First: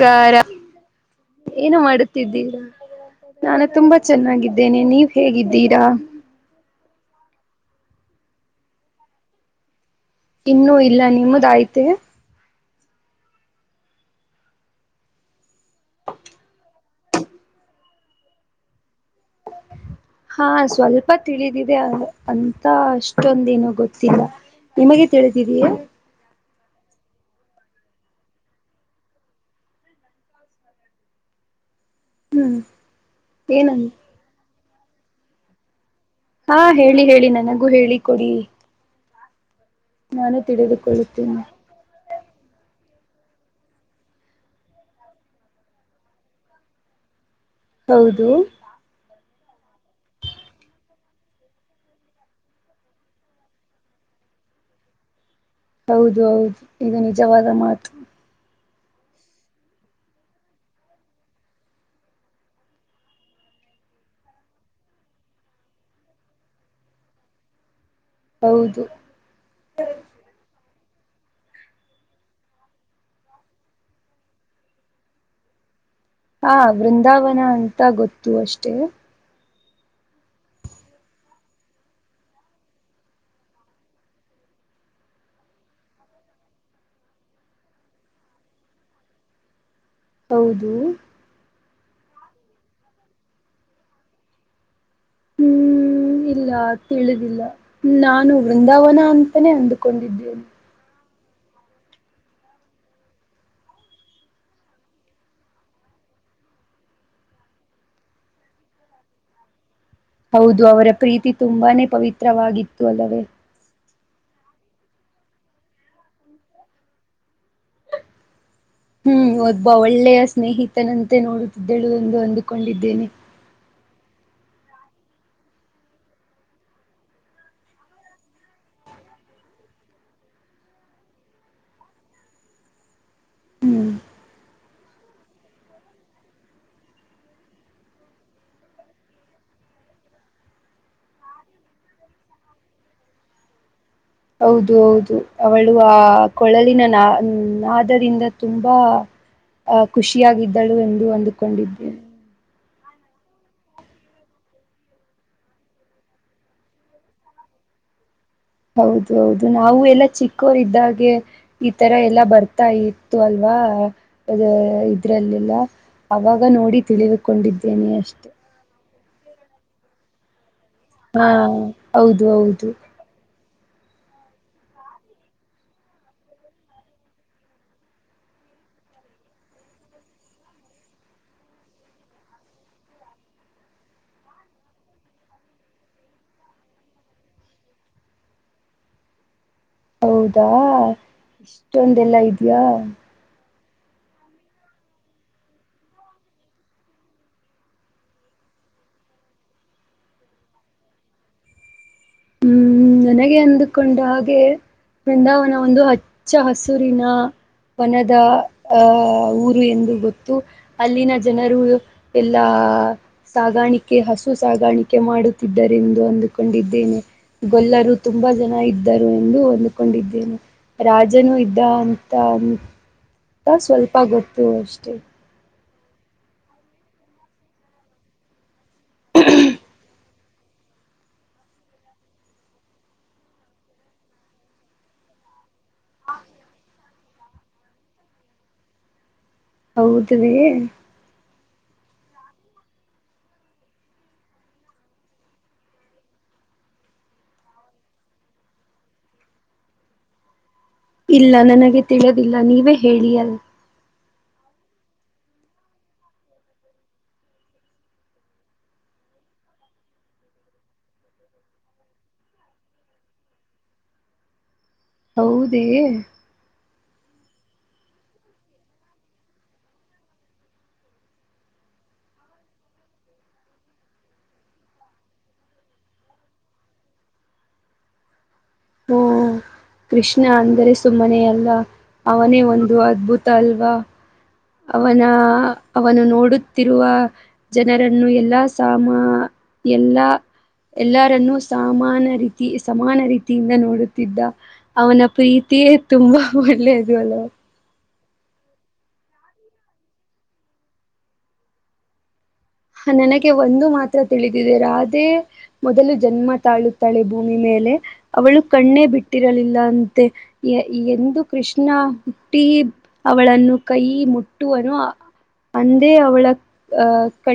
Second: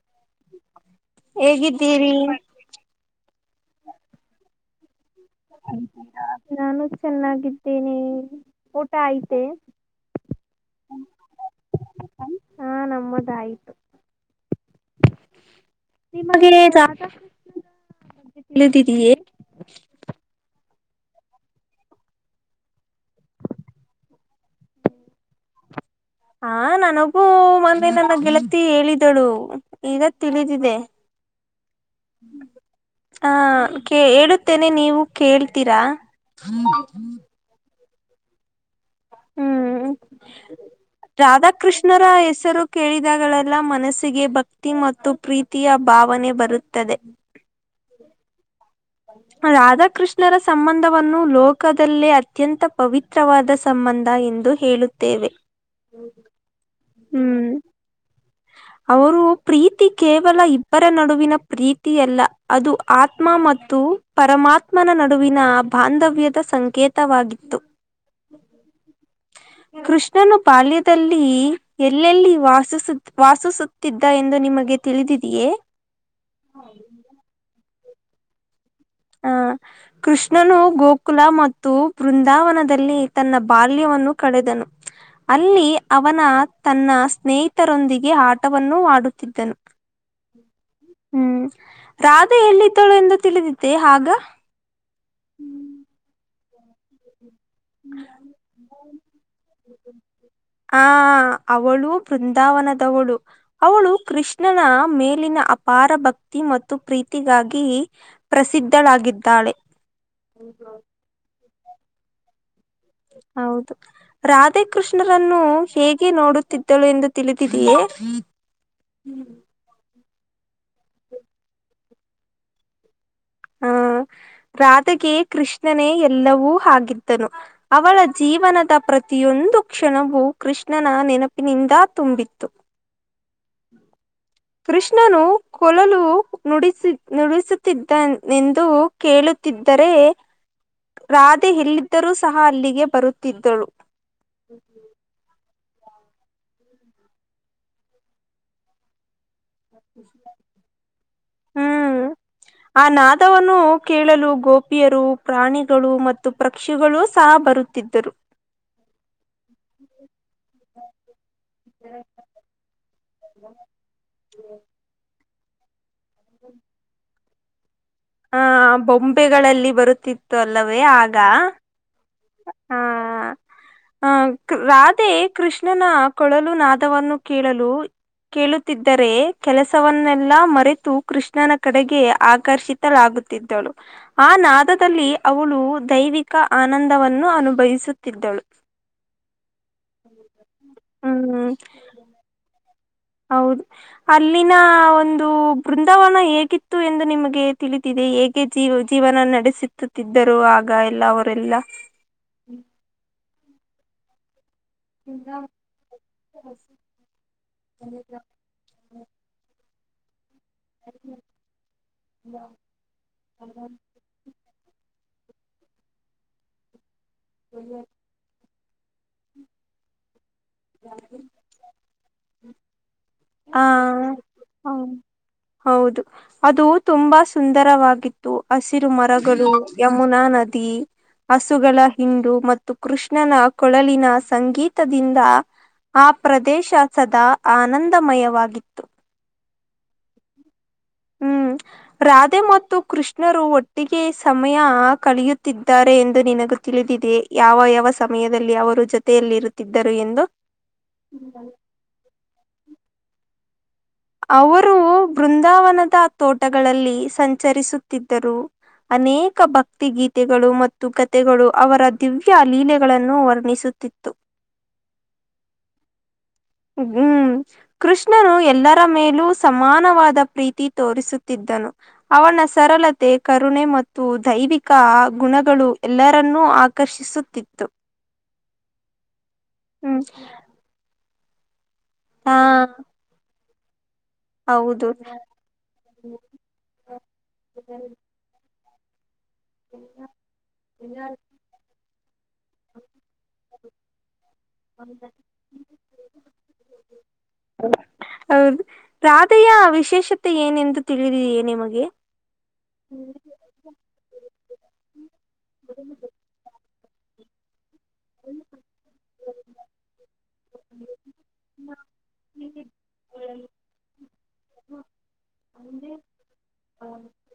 ಕಾರ, ಏನು ಹೇಗಿದ್ದೀರಿ ಮಾಡುತ್ತಿದ್ದೀರಾ? ನಾನು ತುಂಬಾ ಚೆನ್ನಾಗಿದ್ದೇನೆ, ನೀವ್ ಹೇಗಿದ್ದೀರಾ ನಾನು ಚೆನ್ನಾಗಿದ್ದೇನೆ, ಊಟ ಆಯ್ತೆ? ಇನ್ನು ಇಲ್ಲ, ನಿಮ್ಮದಾಯ್ತೆ? ಹಾ ನಮ್ಮದಾಯ್ತು. ನಿಮಗೆ ಜತ ದದಿಯೆ ಹಾ ಸ್ವಲ್ಪ ತಿಳಿದಿದೆ ಅಂತ ಅಷ್ ಇಷ್ಟೊಂದೇನು ಗೊತ್ತಿಲ್ಲ, ನಿಮಗೆ ತಿಳಿದಿದಯಾ? ಹ ಮಂದೆ ನನ್ನ ಗೆಳತಿ ಹೇಳಿದಳು ಈಗ ತಿಳಿದಿದೆ. ಹ್ಮ್ ಹ ಏನಂದ ಕ ಹೇಳುತ್ತೇನೆ, ನೀವು ಕೇಳ್ತೀರಾ? ಹಾ ಹೇಳಿ ಹೇಳಿ, ನನಗೂ ಹೇಳಿ ಕೊಡಿ. ಹ್ಮ್ ರಾಧಾಕೃಷ್ಣರ ಹೆಸರು ಕೇಳಿದ ಗಳೆಲ್ಲ ಮನಸ್ಸಿಗೆ ಭಕ್ತಿ ಮತ್ತು ಪ್ರೀತಿಯ ಭಾವನೆ ಬರುತ್ತದೆ. ಹೌದು. ರಾಧಾಕೃಷ್ಣರ ಸಂಬಂಧವನ್ನು ಲೋಕದಲ್ಲೇ ಅತ್ಯಂತ ಪವಿತ್ರವಾದ ಸಂಬ ಸಂಬಂಧ ಎಂದು ಹೇಳುತ್ತೇವೆ. ಹೌದು ಹೌದು ಇದು ನಿಜವಾದ ಹ್ಮ್ ಮಾತು. ಅವರು ಪ್ರೀತಿ ಕೇವಲ ಇಬ್ಬರ ನಡುವಿನ ಪ್ರೀತಿ ಅಲ್ಲ, ಅದು ಆತ್ಮ ಮತ್ತು ಪರಮಾತ್ಮನ ನಡುವಿನ ಬಾಂಧವ್ಯದ ಸಂಕೇತವಾಗಿತ್ತು. ಹೌದು ಕೃಷ್ಣನು ಪಾಲ್ಯ ಎಲ್ಲೆಲ್ಲಿ ವಾಸಿಸುತ್ತ ವಾಸಿಸುತ್ತಿದ್ದ ಎಂದು ನಿಮಗೆ ತಿಳಿದಿದೆಯೇ? ಹಾ ವೃಂದಾವನ ಅಂತ ಗೊತ್ತು ಅಷ್ಟೇ. ಆ ಕೃಷ್ಣನು ಗೋಕುಲ ಮತ್ತು ಬೃಂದಾವನದಲ್ಲಿ ತನ್ನ ಬಾಲ್ಯವನ್ನು ಕ ಳೆದನು. ಅಲ್ಲಿ ಅವನ ತನ್ನ ಸ್ನೇಹಿತರೊಂದಿಗೆ ಆಟವನ್ನೂ ಆಡುತ್ತಿದ್ದನು. ಹೌದು ಹ್ಮ್ ರಾಧೆ ಎಲ್ಲಿದ್ದಳು ಎಂದು ತಿಳಿದಿದ್ದೆ ಆಗ? ಹ್ಮ್ ಇಲ್ಲ ತಿಳಿದಿಲ್ಲ ನಾನು ವೃಂದಾವನ ಅಂತಾನೇ ಅಂದಕೊಂಡಿದ್ದೇನೆ. ಹ ಅವಳು ಬೃಂದಾವನದವಳು ಅವಳು ಕೃಷ್ಣನ ಮೇಲಿನ ಅಪಾರ ಭಕ್ತಿ ಮತ್ತು ಪ್ರೀತಿಗಾಗಿ ಪ್ರಸಿದ್ಧಳಾಗಿದ್ದಾಳೆ. ಹೌದು ಅವರ ಪ್ರೀತಿ ತುಂಬಾನೇ ಪವಿತ್ರವಾಗಿತ್ತು ಅಲ್ಲವೇ ಹೌದು ರಾಧಾ ಕೃಷ್ಣರನ್ನು ಹೇಗೆ ನೋಡುತ್ತಿದ್ದಳು ಎಂದು ತಿಳಿದಿದೆಯೇ ಹ್ಮ್ ಒಬ್ಬ ಒಳ್ಳೆಯ ಸ್ನೇಹಿತನಂತೆ ನೋಡುತ್ತಿದ್ದಳು ಒಂದು ಅಂದುಕೊಂಡಿದ್ದೇನೆ ಹಾ ರಾಧೆಗೆ ಕೃಷ್ಣನೇ ಎಲ್ಲವೂ ಆಗಿದ್ದನು ಅವಳ ಜೀವನದ ಪ್ರತಿಯೊ ಒಂದು ಕ್ಷಣವೂ ಕೃಷ್ಣನ ನೆನಪಿನಿಂದ ತುಂಬಿತ್ತು ಹ್ಮ್ ಕೃಷ್ಣನು ಕೊಲಲು ನುಡಿಸಿ ನುಡಿಸುತ್ತಿದ್ದ ಎಂದು ಕೇಳಿ ರೆ ರಾಧೆ ಇಲ್ಲಿದ್ದರೂ ಸಹ ಅಲ್ಲಿಗೆ ಬರುತ್ತಿದ್ದಳು ಹೌದು ಹೌದು ಅವಳ ಕೊಳಲಿನ ನಾ ನಾದರಿಂದ ತುಂಬಾ ಅಹ ಖುಷಿಯಾಗಿದ್ದಳು ಎಂದು ಅಂದುಕೊಂಡಿದ್ದೇನೆ. ಹ್ಮ್ ಆ ನಾದವನ್ನು ಕೇಳಲು ಗೋಪಿಯರು ಪ್ರಾಣಿಗಳು ಮತ್ತು ಪಕ್ಷಿಗಳು ಸಹ ಬರುತ್ತ ಿದ್ದರು ಹೌದ ಹೌದು ನಾವು ಎಲ್ಲ ಚಿಕ್ಕ ೋರ್ ಇದ್ದಾಗೆ ಈ ತರ ಎಲ್ಲ ಬರ್ತಾ ಇತ್ತು ಅಲ್ವಾ ಅ ಇದ್ರಲ್ಲಿ ಇಲ್ಲ ಅವಾಗ ನೋಡಿ ತಿಳಿದುಕೊಂಡಿದ್ದೇನೆ ಅಷ್ಟೆ ಪೆಗಳಲ್ಲಿ ಬರುತ್ತಿತ್ತು ಅಲ್ಲವೇ ಆಗ ಹಾ ಹೌದು ಹೌದು ಅ ರಾಧೆ ಕೃಷ್ಣನ ಕೊಳಲು ನಾದವನ್ನು ಕೇಳಲು ಕೇಳುತ್ತಿದ್ದರೆ ಕೆಲಸವನ್ನೆಲ್ಲಾ ಮರೆತು ಕೃಷ್ಣನ ಕಡೆಗೆ ಆಕರ್ಷಿತಲಾಗು ಳು ಆ ನಾದದಲ್ಲಿ ಅವಳು ದೈವಿಕ ಆನಂದ ನ್ನು ಅನುಭವಿಸುತ್ತಿದ್ದಳು ಹೌದಾ ಇಷ್ಟೊಂದೆಲ್ಲಾ ಇದ್ಯಾಾ ಹ ಅಲ್ಲಿನ ಒಂದು ಬೃಂದಾವನ ಹೇಗಿತ್ತು ಎಂದು ನಿಮಗೆ ತಿಳಿದಿದೆ ಹೇ ಜೀವ ಜೀವನ ನಡೆಸುತ್ತುತ್ತಿದ್ದರು ಆಗ ಎಲ್ಲ ಅವರೆಲ್ಲ ಹ್ಮ್ ನನಗೆ ಅಂದುಕೊಂಡ ಹಾಗೆ ಬೃಂದಾವನ ಒಂದು ಹಚ್ಚ ಹಸುರಿನ ವನದ ಆಹ ಊರು ಎಂದು ಅಲ್ಲಿನ ಜನರು ಎಲ್ಲ ಸಾಗಾಣಿಕೆ ಹಸು ಸಾಗಾಣಿಕೆ ಕೆ ಮಾಡುತ್ತರೆಂದು ಅಂದುಕೊಂಡಿದ್ದೇನೆ ಗೊಲ್ಲರು ತುಂಬಾ ಜನ ಇದ್ದ ಇದ್ದರು ಎಂದು ಹೊಂದಕೊಂಡಿದ್ದೇನೆ ರಾಜನು ಇದ್ದ ಅಂತ ಹಾ ಸ್ವಲ್ಪ ಗೊತ್ತು ಹ ಅಷ್ಟೆ. ಹೌದು ಅದು ತುಂಬಾ ಸುಂದರವಾಗಿತ್ತು ಹಸಿರು ಮರಗಳು ಯಮುನಾ ನದ ್ದ ಹಸುಗಳ ಹಿಂಡು ಮತ್ತು ಕೃಷ್ಣನ ಕೊಳಲಿನ ಸಂಗೀತದಿಂದ ಆ ಪ್ರದೇಶ ಸದಾ ಆನಂದಮಯವಾಗಿತ್ತು ಹೌದ ಹ್ಮ್ ರಾಧೆ ಮತ್ತು ಕೃಷ್ಣರು ಒಟ್ಟಿಗೆ ಸಮಯ ಕಲಿಯುತ್ತಿದ್ದಾರೆ ಎಂದು ನಿನಗ ತಿಳಿದು ಯಾವ ಯಾವ ಸಮಯದಲ್ಲಿ ಅವರು ಜೊತೆಯಲ್ಲಿರುತ್ತಿದ್ದರು ಎಂದು ಇಲ್ಲ ನನಗೆ ತಿಳದಿಲ್ಲ ನೀವೇ ಹೇಳಿ ಅಲ್ ಅವರು ಬೃಂದಾವನದ ತೋಟಗಳಲ್ಲಿ ಸಂಚರಿಸುತ್ತಿದ್ದರು ಅನೇಕ ಭಕ್ತಿ ಗೀತೆಗಳು ಮತ್ತು ಕಥೆಗಳು ಅವರ ದಿವ್ಯ ಲೀಲೆಗಳನ್ನು ವರ್ಣಿಸ ಿತ್ತು ಹೌದೇ ಹ್ಮ್ ಕೃಷ್ಣನು ಎಲ್ಲರ ಮೇಲೂ ಸಮಾನವಾದ ಪ್ರೀತಿ ತೋರಿಸುತ್ತಿದ್ದ ಅವನ ಸರಳತೆ ಕರುಣೆ ಮತ್ತು ದೈವಿಕ ಗುಣಗಳು ಎಲ್ಲರನ್ನೂ ಆಕರ್ಷಿಸುತ್ತಿತ್ತು ಹ್ಮ ಹ್ಮ್ ಕೃಷ್ಣ ಅಂದರೆ ಸುಮ್ಮನೆ ಅಲ್ಲ ಹಾ ಅವನೇ ಒಂದು ಅದ್ಭುತ ಅಲ್ ಹೌದು ಅವನ ಅವನು ನೋಡುತ್ತಿರುವ ಜನರನ್ನು ಎಲ್ಲಾ ಸಾಮಾ ಎಲ್ಲಾ ಎಲ್ಲಾರನ್ನುೂ ಸಾಮಾನ ಸಮಾನ ರೀತಿಯಿಂದ ನೋಡುತ್ತಿದ್ದ ಅವನ ಪ್ರೀತಿಯೇ ತುಂಬಾ ಒಳ್ಳೆಯದು ಅಲ್ವ ಹೌದು ರಾಧೆಯ ವಿಶೇಷತೆ ಏನೆಂದು ತಿಳಿದೇ ನಿಮಗೆ ನನಗೆ ಒಂದು ಮಾತ್ರ ತಿಳಿದಿದೆ ರಾಧೆ ಮೊದಲು ಜನ್ಮ ತಾಳೂಕು ತಳಿ ಭೂಮಿ ಮೇಲೆ ಅವಳು ಕಣ್ಣೇ ಬಿಟ್ಟಿರಲಿಲ್ಲ ಅಂತೆ ಎಂದು ಕೃಷ್ಣ ಹುಟ್ಟಿ ಅವಳನ್ನು ಕೈ ಮುಟ್ಟುವನು ಅಂದೇ ಅವಳ ಅ್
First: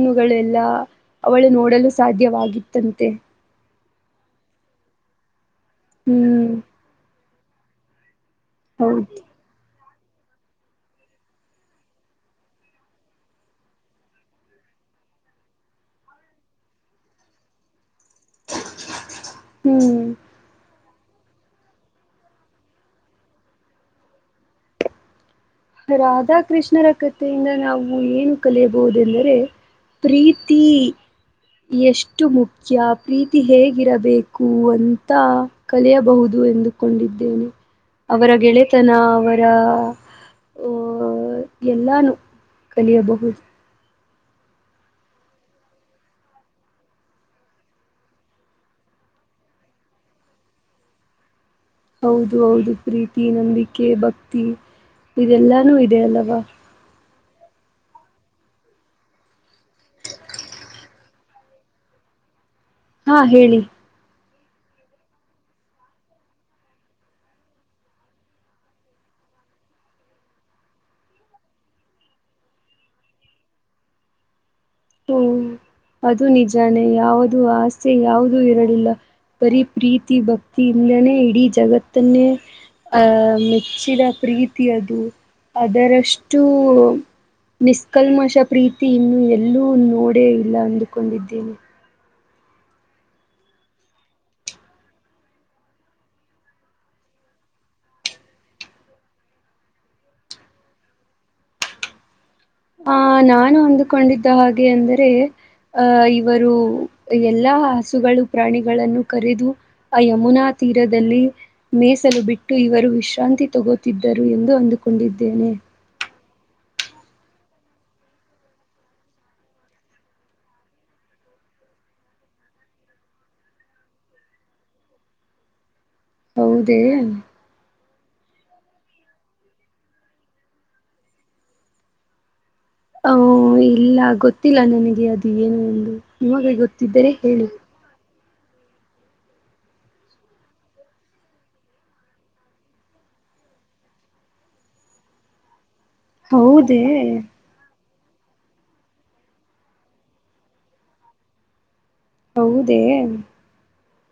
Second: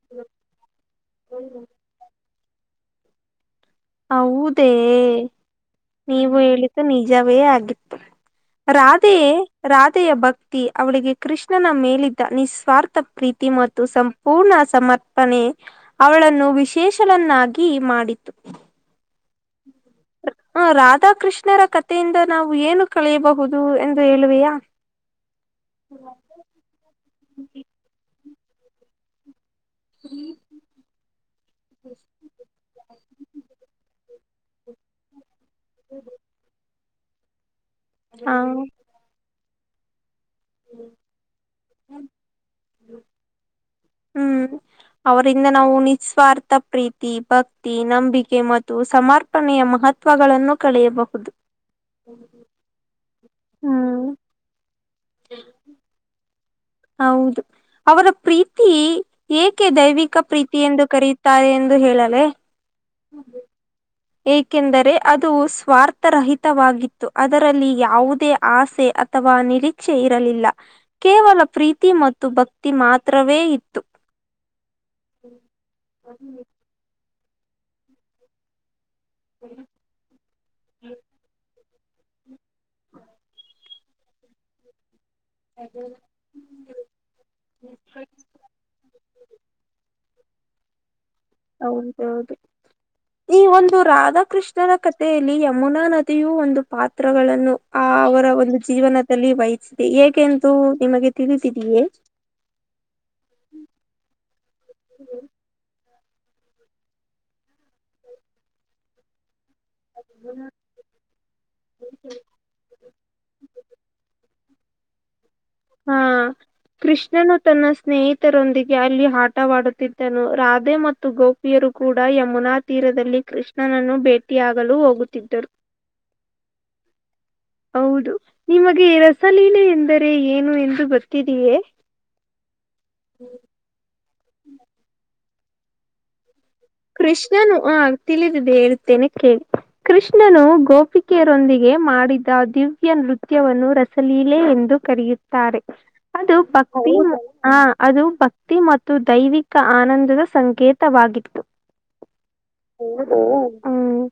ಣ್ಣ ೆಲ್ಲಾ ಅವಳು ನೋಡಲು ಸಾಧ್ಯವಾಗಿತ್ತಂತೆ ಹೌದೇ ನೀವು ಹ್ಮ್ ಹೇಳಿದ್ದು ನಿಜವೇ ಆಗಿತರ ರಾಧೆ ಹೌದು ರಾಧೆ ಭಕ್ತಿ ಅವಳಿಗೆ ಕೃಷ್ಣನ ಮೇಲಿದ್ದ ನಿಸ್ವಾರ್ಥ ಪ್ರೀತಿ ಮತ್ತು ಸಂಪೂರ್ಣ ಸಮಾಜ ಅರ್ಪಣೆ ಅವಳನ್ನು ವಿಶೇಷಲನ್ನಾಗಿ ಮಾಡಿತು ಹ್ಮ್ ರಾಧಾಕೃಷ್ಣರ ಕಥೆಯಿಂದ ನಾವು ಏನು ಕಳೆಯಬಹುದು ಎಂದು ಹೇಳುವೆಯಾ ರಾಧಾಕೃಷ್ಣರ ಕೃತೆಯಿಂದ ನಾವು ಏನು ಕಲಿಯಬಹುದೆಂದರೆ ಪ್ರೀತಿ ಎಷ್ಟು ಮುಖ್ಯ ಪ್ರೀತಿ ಹೇಗಿರಬೇಕು ಕುವಂತ ಕಲಿಯಬಹುದು ಎಂದುಕೊಂಡಿದ್ದೇನೆ ಅವರ ಹಾ ಗೆಳೆತನ ಅವರ ಎಲ್ಲಾನೂ ಕಲಿಯಬಹುದು ಹ್ಮ್ ಅವರಿಂದ ನಾವು ನಿಸ್ವಾರ್ಥ ಪ್ರೀತಿ ಭಕ್ತಿ ನಂಬಿಕೆ ಮತ್ತು ಸಮರ್ಪಣೆಯ ಮಹ ಮಹತ್ವಗಳನ್ನು ಕಳೆಯಬಹುದು ಹೌದು ಹೌದು ಪ್ರೀತಿ ನಂಬಿಕೆ ಹ್ಮ್ ಭಕ್ತಿ ಇದೆಲ್ಲಾನು ಇದೆ ಅಲ್ಲವಾ ಹೌದು ಅವರ ಪ್ರೀತಿ ಏಕೆ ದೈವಿಕ ಪ್ರೀತಿ ಎಂದು ಕರೆಯುತ್ತಾರೆ ಎಂದು ಹೇಳ ಲ್ಲ ಹಾ ಹೇಳಿ ಏಕೆಂದರೆ ಅದು ಸ್ವಾರ್ಥರಹಿತವಾಗಿತ್ತು ಅದರಲ್ಲಿ ಯಾವುದೇ ಆಸೆ ಅಥವಾ ನಿರೀಕ್ಷೆ ಇರಲಿಲ್ಲ ಕೇವಲ ಪ್ರೀತಿ ಮತ್ತು ಭಕ್ತಿ ಮಾತ್ರವೇ ಇತ್ತು ಹ್ಮ ಹ್ಮ್ ಅದು ನಿಜಾನೇ ಯಾವುದುೂ ಆಸ್ೆ ಯಾವುದೂ ಇರಲಿಲ್ಲ ಬರಿೀ ಪ್ರೀತಿ ಭಕ್ತಿ ಇಿಂದಾನೇ ಇಡೀ ಜಗತ್ ತನ್ನೆ ಆ್ ಮೆಚ್ಚಿದ ಪ್ರೀತಿ ಅದು ಅದರಷ್ಟು ನಿಸ್ಕಲ್ಮಶ ಪ್ರೀತಿ ಇನ್ನು ಎಲ್ಲೂ ನೋಡೇ ಇಲ್ಲ ಒಂದು ಹೌದೌದು ಈ ಒಂದು ರಾಧಾಕೃಷ್ಣನ ಕಥೆಯಲ್ಲಿ ಯಮುನಾ ನದಿಯು ಒಂದು ಪಾತ್ರಗಳನ್ನು ಆ ಅವರ ಒಂದು ಜೀವನದಲ್ಲಿ ವಹಿಸಿದೆ ಏಕೆಂದು ನಿಮಗೆ ತಿಳಿದಿದಿಯೇ ಆ ನಾನು ಅಂದುಕೊಂಡಿದ್ದ ಹಾಗೆ ಅಂದರೆ ಇವರು ಎಲ್ಲ ಹಸುಗಳು ಪ್ರಾಣಿಗಳನ್ನು ಕರೆದು ಆ ಯಮುನಾ ತೀರದಲ್ಲಿ ಮೀಸಲು ಬಿಟ್ಟು ಇವರು ವಿಶ್ರಾಂತಿ ತಗೋುತ್ತಿದ್ದರು ಎಂದು ಅಂದುಕೊಂಡಿದ್ದೇನೆ ಹಾ ಕೃಷ್ಣನು ತನ್ನ ಸ್ನೇಹಿತರೊಂದಿಗೆ ಅಲ್ಲಿ ಆಟವಾಡುತ್ತಿದ್ದನು ರಾಧೆ ಮತ್ತು ಗೋಪಿಯರು ಕೂಡ ಯಮುನಾ ತೀರದಲ್ಲಿ ಕೃಷ್ಣನನ್ನು ಭೇಟಿಯಾಗಲು ಹೋಗುತ್ತಿದ್ದರು ಹೌದೇ ಹೌದು ನಿಮಗೆ ರಸಲೀಲೆ ಎಂದರೆ ಏನು ಎಂದು ಗತ್ತಿದೆಯೇ ಹ ಇಲ್ಲ ಗೊತ್ತಿಲ್ಲ ನನಗೆ ಅದು ಏನು ಎಂದು ನಿಮಗೆ ಗೊತ್ತ ಕೃಷ್ಣನು ಆ ತಿಳಿದಿದೆ ಹೇಳುತ್ತೇನೆ ಕೇಳಿ ಕೃಷ್ಣನು ಗೋಪಿಕೆಯರೊಂದಿಗೆ ಮಾಡಿದ್ದ ದಿವ್ಯನ್ ನೃತ್ಯವನ್ನು ರಸಲೀಲೆ ಎಂದು ಕರೆಯುತ್ತಾರೆ ಅದು ಹೌದೇ ಭಕ್ತಿ ಅದು ಭಕ್ತಿ ಮತ್ತು ದೈವಿಕ ಆನಂದದ ಸಂಕೇತವಾಗಿತ್ತು ಹೌದೇ ಹ್ಮ್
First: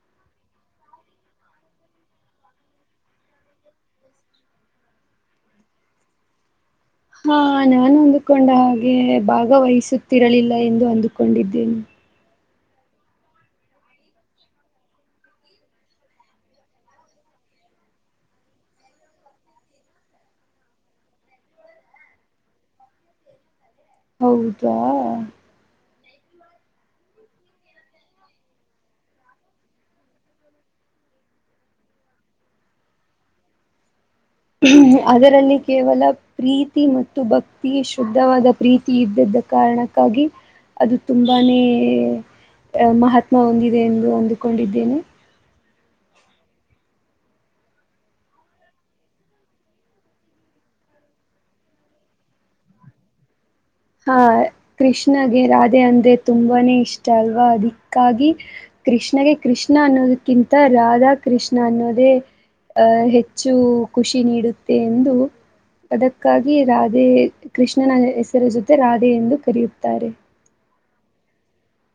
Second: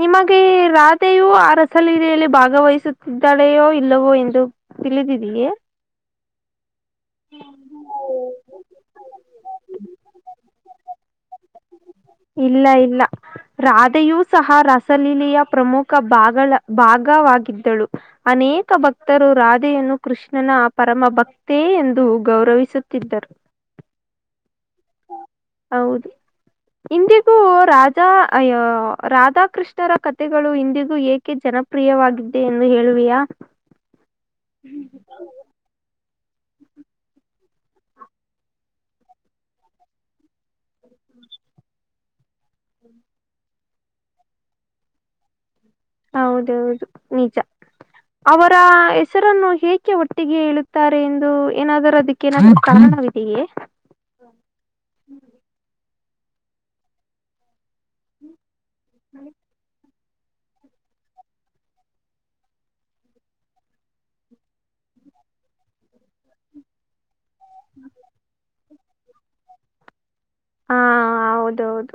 ನಿಮಗೆ ರಾಧೆಯೂ ಆ ರಸಲೀಲೆಯಲ್ಲಿ ಭಾಗವಹಿಸುತ್ತಿದ್ದಾಳೆಯೋ ಇಲ್ಲವೋ ಎಂದು ತಿಳಿದಿದೀಯೇ ಹಾ ನಾನು ಅಂದುಕೊಂಡ ಹಾಗೆ ಭಾಗವಹಿಸುತ್ತಿರಲಿಲ್ಲ ಎಂದು ಅಂದು ಹಕೊಂಡಿದ್ದೀನ ಇಲ್ಲ ಇಲ್ಲ ರಾಧೆಯೂ ಸಹ ರಸಲೀಲೆಯ ಪ್ರಮುಖ ಭಾಗಗಳ ಭಾಗವಾಗಿದ್ದಳು ಅನೇಕ ಅನೇಕ ಭಕ್ತರು ರಾಧೆಯನ್ನು ಕೃಷ್ಣನ ಪರಮ ಭಕ್ತೇ ಎಂದು ಗೌರವಿಸುತ್ತಿದ್ದರು ಹೌದಾ ಹೌದು ಇಂದಿಗೂ ರಾಜಾ ರಾಧಾಕೃಷ್ಣರ ಕತೆೆಗಳು ಇಂದಿಗೂ ಏಕೆ ಜನ ಜನಪ್ರಿಯವಾಗಿದ್ದೆ ಎಂದು ಹೇಳುವಿಯಾ ಅದರಲ್ಲಿ ಕೇವಲ ಪ್ರೀತಿ ಮತ್ತು ಭಕ್ತಿ ಶುದ್ಧವಾದ ಪ್ರೀತಿ ಇದ್ದ್ದ ಕಾರಣಕ್ಕಾ ಅದು ತುಂಬಾನೇ ಅಹ ಮಹಾತ್ಮ ಹೊಂದಿದೆ ಎಂದು ಅಂದುಕೊಂಡಿದ್ದೇನೆ ಹೌದೌದು ನಿಜ ಅವರ ಹೆಸರನ್ನು ಹೇಕೆ ಒಟ್ಟಿಗೆ ಇಳುತ್ತಾರೆ ಎಂದು ಏನಾದರೂ ಅದಕ್ಕೆ ನ ಿದ್ದಗೆ ಹಾ ಕೃಷ್ಣಗೆ ರಾಧೆ ಅಂದೇ ತುಂಬಾನೇ ಇಷ್ಟ ಅಲ್ವಾ ಅದಕ್ಕಾಗಿ ಕೃಷ್ಣಗೆ ಕೃಷ್ಣ ಅನ್ನೋದ ಕಿಂತ ರಾಧಾಕೃಷ್ಣ ಅನ್ನೋದೇ ಅಹ್ ಹೆಚ್ಚು ಖುಷಿ ನೀಡುತ್ತೆ ಎಂದು ಅದಕ್ಕಾಗಿ ರಾಧೆ ಕೃಷ್ಣನ ಹೆಸರ ಜೊತೆ ರಾಧೆ ಎಂದು ಕರೆಯುತ್ತಾರೆ ಹಾ ಹೌದೌದು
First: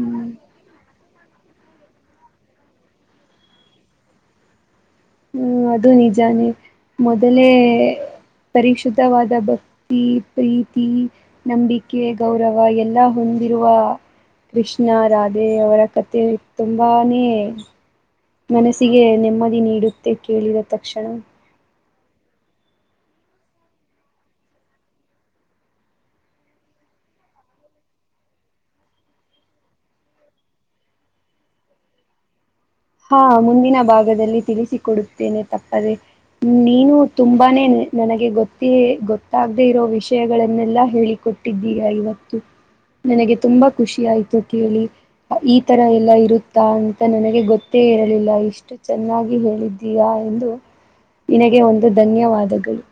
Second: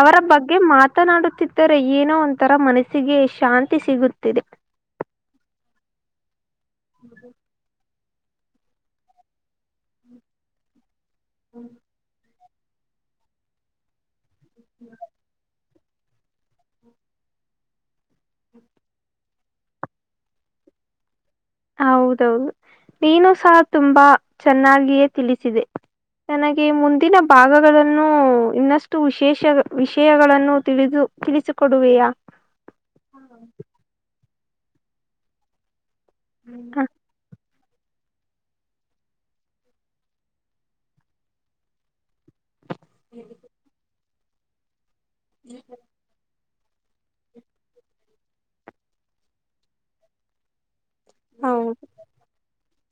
ಅವರ ಬಗ್ಗೆ ಮಾತ ಮಾತನಾಡುತ್ತಿದ್ದರೆ ಏನೋ ಒಂಥರ ಮನಸ್ಸಿಗೆ ಶಾಂತಿ ಸಿಗುತ್ತಿದೆ ಹ್ಮ ಅದು ನಿಜಾನೇ ಮೊದಲೇ ಪರಿಶುದ್ಧವಾದ ಭಕ್ತಿ ಪ್ರೀತಿ ನಂಬಿಕೆ ಗೌರವ ಎಲ್ಲ ಹೊಂದಿರುವ ಕೃಷ್ಣ ರಾಧೆ ಅವರ ಕತೆೆ ತುಂಬಾನೇ ಮನಸ್ಸಿಗೆ ನೆಮ್ಮದಿ ನೀಡುತ್ತೆ ಕೇಳಿದ ತಕ್ಷಣ ಹೌದೌದು ನೀನು ಸಹ ತುಂಬಾ ಚೆನ್ನಾಗಿಯೇ ತಿಳಿಸಿದೆ ನನಗೆ ಮುಂದಿನ ಭಾಗಗಳನ್ನು ಇನ್ನಷ್ಟು ವಿಶೇಷ ವಿಷಯಗಳನ್ನು ತಿಳಿದು ತಿಳಿಸ ಕೊಡುವೆಯಾ ಹಾ ಮುಂದಿನ ಭಾಗದಲ್ಲಿ ತಿಳಿಸಿಕ ಕೊಡುತ್ತೇನೆ ತಪ್ಪದೆೇ ನೀನು ತುಂಬ ತುಂಬಾನೇ ನನಗೆ ಗೊತ್ತಿ ಗೊತ್ತಾಗದೆ ಇರೋ ವಿಷಯಗಳನ್ನೆಲ್ಲ ಹೇಳಿಕೊಟ್ಟಿದ್ದೀಗ ಇವತ್ತು ನನಗೆ ತುಂಬಾ ಖುಷಿ ಆಯ್ತು ಕೇಳಿ ಈ ತರ ಎಲ್ಲಾ ಇರುತ್ತ ಾ ಅಂತ ನನಗೆ ಗೊತ್ತೇ ಇರಲಿಲ್ಲ ಇಷ್ಟು ಚೆನ್ನಾಗಿ ಹೇಳಿದ್ದೀಯಾ ಎಂದು ನಿನಗೆ ಹೌದು ಒಂದು ಧನ್ಯವಾದಗಳು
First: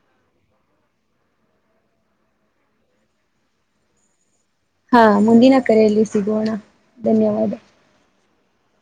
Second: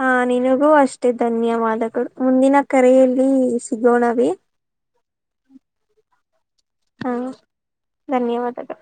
ಹಾ ನಿನಗೂ ಅಷ್ಟೇ ಧನ್ಯವಾದಗಳು ಮುಂದಿನ ಕರೆಯಲ್ಲಿ ಸಿಗೋಣವೇ ಹಾ ಮುಂದಿನ ಕರೆಯಲ್ಲಿ ಸಿಗೋಣ ಹಾ ಧನ್ಯವಾ ದ ಧನ್ಯವಾದಗಳು